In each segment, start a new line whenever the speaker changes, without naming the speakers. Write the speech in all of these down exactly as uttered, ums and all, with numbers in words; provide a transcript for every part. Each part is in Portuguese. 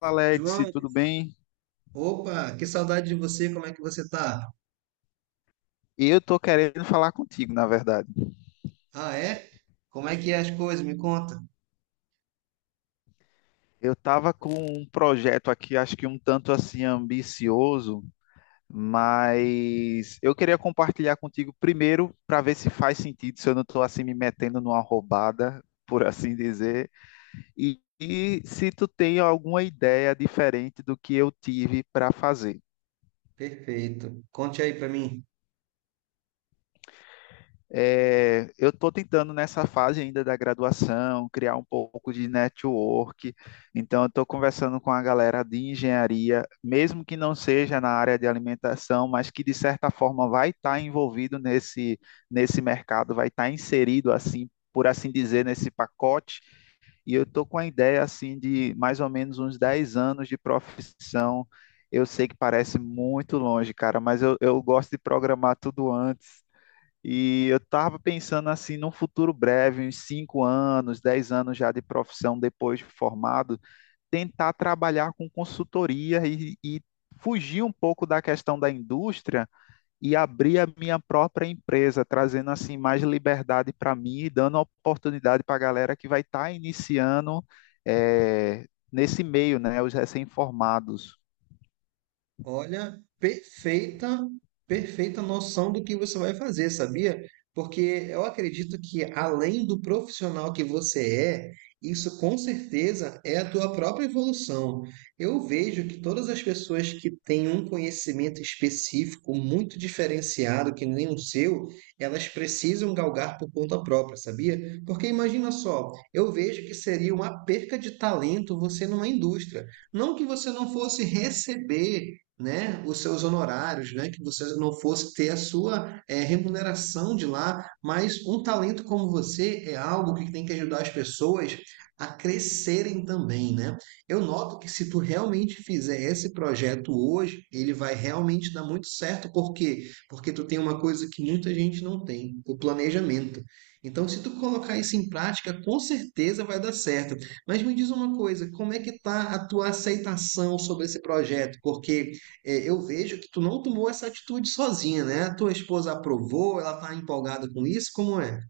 Alex,
João,
tudo bem?
opa, que saudade de você, como é que você tá?
Eu tô querendo falar contigo, na verdade.
Ah, é? Como é que é as coisas? Me conta.
Eu tava com um projeto aqui, acho que um tanto assim ambicioso, mas eu queria compartilhar contigo primeiro para ver se faz sentido, se eu não tô assim me metendo numa roubada, por assim dizer, e, e se tu tem alguma ideia diferente do que eu tive para fazer.
Perfeito. Conte aí pra mim.
É, eu estou tentando nessa fase ainda da graduação criar um pouco de network, então eu estou conversando com a galera de engenharia, mesmo que não seja na área de alimentação, mas que de certa forma vai estar envolvido nesse, nesse mercado, vai estar inserido assim, por assim dizer, nesse pacote. E eu estou com a ideia assim de mais ou menos uns dez anos de profissão. Eu sei que parece muito longe, cara, mas eu, eu gosto de programar tudo antes. E eu estava pensando assim, num futuro breve, uns cinco anos, dez anos já de profissão depois de formado, tentar trabalhar com consultoria e, e fugir um pouco da questão da indústria e abrir a minha própria empresa, trazendo assim mais liberdade para mim e dando oportunidade para a galera que vai estar iniciando eh, nesse meio, né, os recém-formados.
Olha, perfeita, perfeita noção do que você vai fazer, sabia? Porque eu acredito que além do profissional que você é, isso com certeza é a tua própria evolução. Eu vejo que todas as pessoas que têm um conhecimento específico muito diferenciado, que nem o seu, elas precisam galgar por conta própria, sabia? Porque imagina só, eu vejo que seria uma perca de talento você numa indústria. Não que você não fosse receber, né, os seus honorários, né, que você não fosse ter a sua eh, remuneração de lá, mas um talento como você é algo que tem que ajudar as pessoas a crescerem também, né? Eu noto que se tu realmente fizer esse projeto hoje, ele vai realmente dar muito certo, por quê? Porque tu tem uma coisa que muita gente não tem, o planejamento. Então, se tu colocar isso em prática, com certeza vai dar certo. Mas me diz uma coisa, como é que tá a tua aceitação sobre esse projeto? Porque é, eu vejo que tu não tomou essa atitude sozinha, né? Tua esposa aprovou, ela tá empolgada com isso, como é?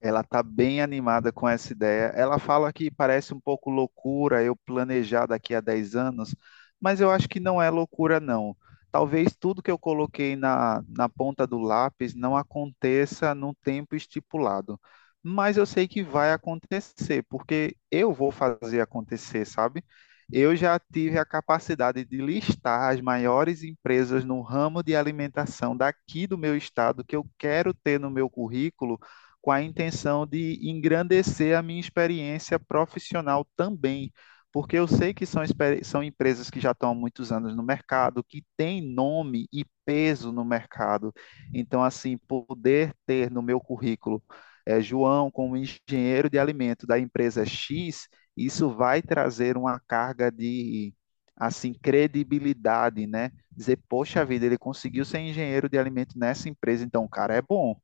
Ela está bem animada com essa ideia. Ela fala que parece um pouco loucura eu planejar daqui a dez anos, mas eu acho que não é loucura, não. Talvez tudo que eu coloquei na, na ponta do lápis não aconteça num tempo estipulado, mas eu sei que vai acontecer, porque eu vou fazer acontecer, sabe? Eu já tive a capacidade de listar as maiores empresas no ramo de alimentação daqui do meu estado que eu quero ter no meu currículo com a intenção de engrandecer a minha experiência profissional também, porque eu sei que são, são empresas que já estão há muitos anos no mercado, que têm nome e peso no mercado. Então, assim, poder ter no meu currículo eh, João como engenheiro de alimento da empresa X, isso vai trazer uma carga de assim credibilidade, né? Dizer, poxa vida, ele conseguiu ser engenheiro de alimento nessa empresa, então o cara é bom.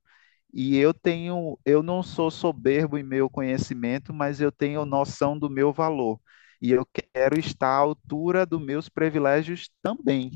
E eu tenho, eu não sou soberbo em meu conhecimento, mas eu tenho noção do meu valor. E eu quero estar à altura dos meus privilégios também.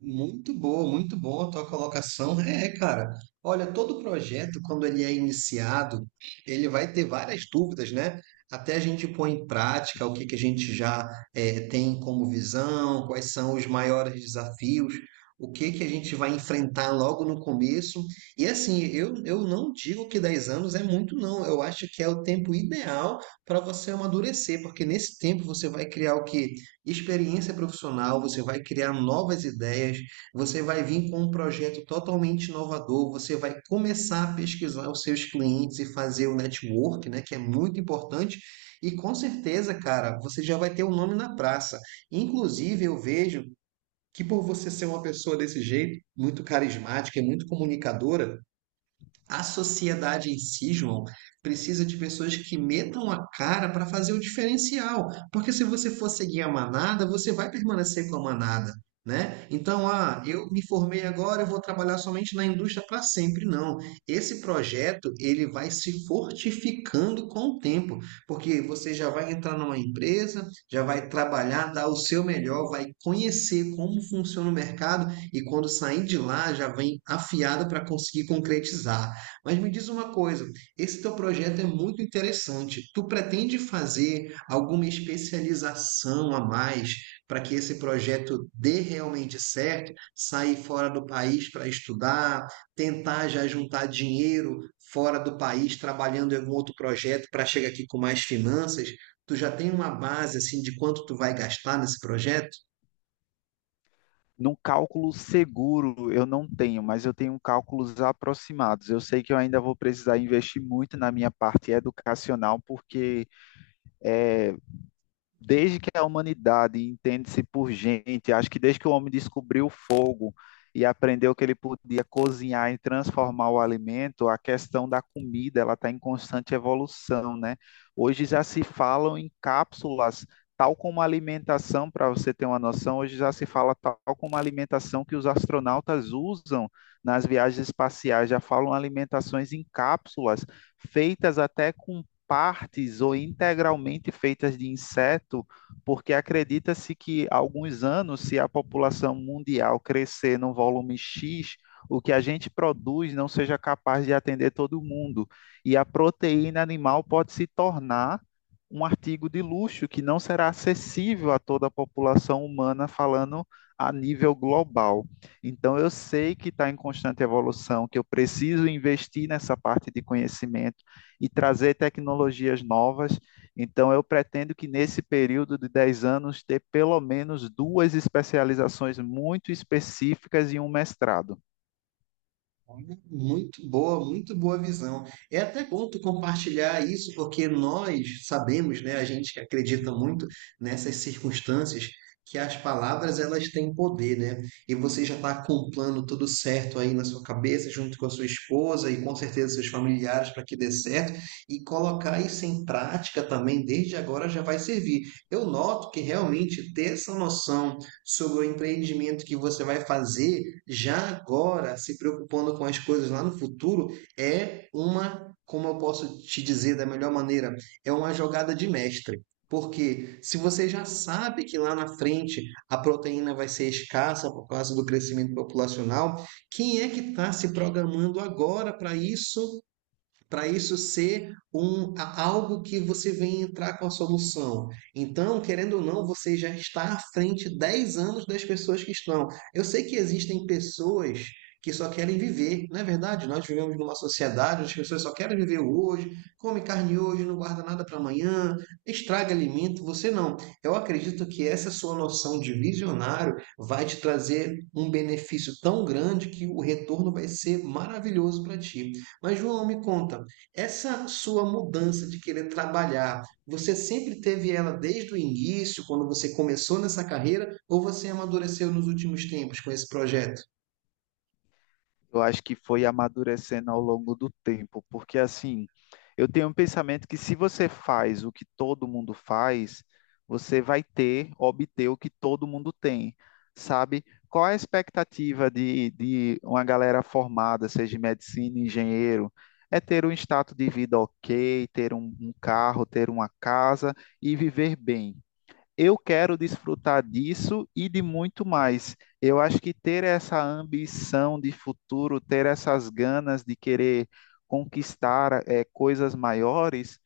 Muito boa, muito boa a tua colocação. É, cara. Olha, todo projeto, quando ele é iniciado, ele vai ter várias dúvidas, né? Até a gente pôr em prática o que que a gente já eh, tem como visão, quais são os maiores desafios, o que que a gente vai enfrentar logo no começo. E assim, eu, eu não digo que dez anos é muito, não. Eu acho que é o tempo ideal para você amadurecer, porque nesse tempo você vai criar o quê? Experiência profissional, você vai criar novas ideias, você vai vir com um projeto totalmente inovador, você vai começar a pesquisar os seus clientes e fazer o network, né, que é muito importante. E com certeza, cara, você já vai ter o um nome na praça. Inclusive, eu vejo que por você ser uma pessoa desse jeito, muito carismática e muito comunicadora, a sociedade em si, João, precisa de pessoas que metam a cara para fazer o diferencial. Porque se você for seguir a manada, você vai permanecer com a manada, né? Então, ah, eu me formei agora, eu vou trabalhar somente na indústria para sempre. Não. Esse projeto, ele vai se fortificando com o tempo. Porque você já vai entrar numa empresa, já vai trabalhar, dar o seu melhor, vai conhecer como funciona o mercado e quando sair de lá, já vem afiado para conseguir concretizar. Mas me diz uma coisa, esse teu projeto é muito interessante. Tu pretende fazer alguma especialização a mais para que esse projeto dê realmente certo? Sair fora do país para estudar, tentar já juntar dinheiro fora do país, trabalhando em algum outro projeto para chegar aqui com mais finanças? Tu já tem uma base assim de quanto tu vai gastar nesse projeto?
Num cálculo seguro eu não tenho, mas eu tenho cálculos aproximados. Eu sei que eu ainda vou precisar investir muito na minha parte educacional, porque desde que a humanidade entende-se por gente, acho que desde que o homem descobriu o fogo e aprendeu que ele podia cozinhar e transformar o alimento, a questão da comida ela está em constante evolução, né? Hoje já se falam em cápsulas, tal como a alimentação, para você ter uma noção, hoje já se fala tal como a alimentação que os astronautas usam nas viagens espaciais, já falam alimentações em cápsulas, feitas até com partes ou integralmente feitas de inseto, porque acredita-se que há alguns anos, se a população mundial crescer num volume X, o que a gente produz não seja capaz de atender todo mundo. E a proteína animal pode se tornar um artigo de luxo que não será acessível a toda a população humana, falando a nível global. Então, eu sei que está em constante evolução, que eu preciso investir nessa parte de conhecimento e trazer tecnologias novas. Então, eu pretendo que nesse período de dez anos ter pelo menos duas especializações muito específicas e um mestrado.
Olha, muito boa, muito boa visão. É até bom tu compartilhar isso, porque nós sabemos, né, a gente que acredita muito nessas circunstâncias, que as palavras elas têm poder, né? E você já está com um plano tudo certo aí na sua cabeça, junto com a sua esposa e com certeza seus familiares para que dê certo, e colocar isso em prática também desde agora já vai servir. Eu noto que realmente ter essa noção sobre o empreendimento que você vai fazer já agora, se preocupando com as coisas lá no futuro, é uma, como eu posso te dizer da melhor maneira, é uma jogada de mestre. Porque se você já sabe que lá na frente a proteína vai ser escassa por causa do crescimento populacional, quem é que está se programando agora para isso, para isso ser um, a- algo que você vem entrar com a solução. Então, querendo ou não, você já está à frente dez anos das pessoas que estão. Eu sei que existem pessoas que só querem viver, não é verdade? Nós vivemos numa sociedade onde as pessoas só querem viver o hoje, come carne hoje, não guarda nada para amanhã, estraga alimento, você não. Eu acredito que essa sua noção de visionário vai te trazer um benefício tão grande que o retorno vai ser maravilhoso para ti. Mas, João, me conta, essa sua mudança de querer trabalhar, você sempre teve ela desde o início, quando você começou nessa carreira, ou você amadureceu nos últimos tempos com esse projeto?
Eu acho que foi amadurecendo ao longo do tempo, porque assim, eu tenho um pensamento que se você faz o que todo mundo faz, você vai ter, obter o que todo mundo tem, sabe? Qual é a expectativa de, de uma galera formada, seja em medicina, engenheiro? É ter um status de vida ok, ter um um carro, ter uma casa e viver bem. Eu quero desfrutar disso e de muito mais. Eu acho que ter essa ambição de futuro, ter essas ganas de querer conquistar eh, coisas maiores,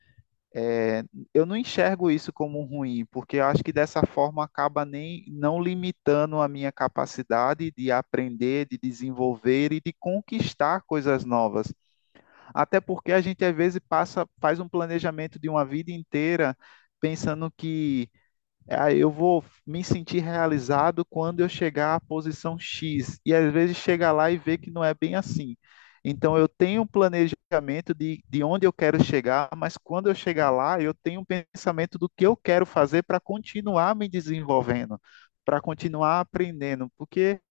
eh, eu não enxergo isso como ruim, porque eu acho que dessa forma acaba nem não limitando a minha capacidade de aprender, de desenvolver e de conquistar coisas novas. Até porque a gente às vezes passa, faz um planejamento de uma vida inteira pensando que ah, eu vou me sentir realizado quando eu chegar à posição X. E às vezes chega lá e vê que não é bem assim. Então eu tenho um planejamento de, de onde eu quero chegar, mas quando eu chegar lá, eu tenho um pensamento do que eu quero fazer para continuar me desenvolvendo, para continuar aprendendo. Porque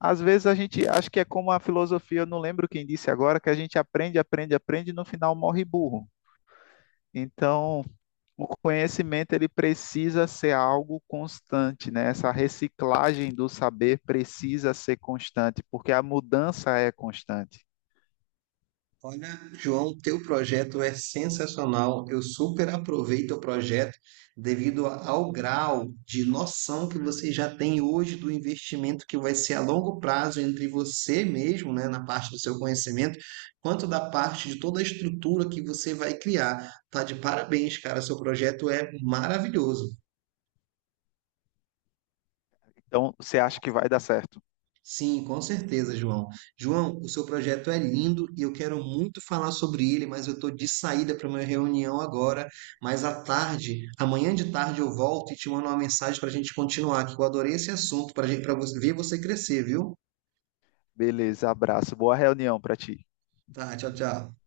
às vezes a gente, acho que é como a filosofia, eu não lembro quem disse agora, que a gente aprende, aprende, aprende e no final morre burro. Então, o conhecimento ele precisa ser algo constante, né? Essa reciclagem do saber precisa ser constante, porque a mudança é constante.
Olha, João, teu projeto é sensacional. Eu super aproveito o projeto devido a- ao grau de noção que você já tem hoje do investimento que vai ser a longo prazo entre você mesmo, né, na parte do seu conhecimento, quanto da parte de toda a estrutura que você vai criar. Tá de parabéns, cara. Seu projeto é maravilhoso.
Então, você acha que vai dar certo?
Sim, com certeza, João. João, o seu projeto é lindo e eu quero muito falar sobre ele, mas eu estou de saída para uma reunião agora. Mas à tarde, amanhã de tarde, eu volto e te mando uma mensagem para a gente continuar, que eu adorei esse assunto, para ver você crescer, viu?
Beleza, abraço. Boa reunião para ti.
Tá, tchau, tchau.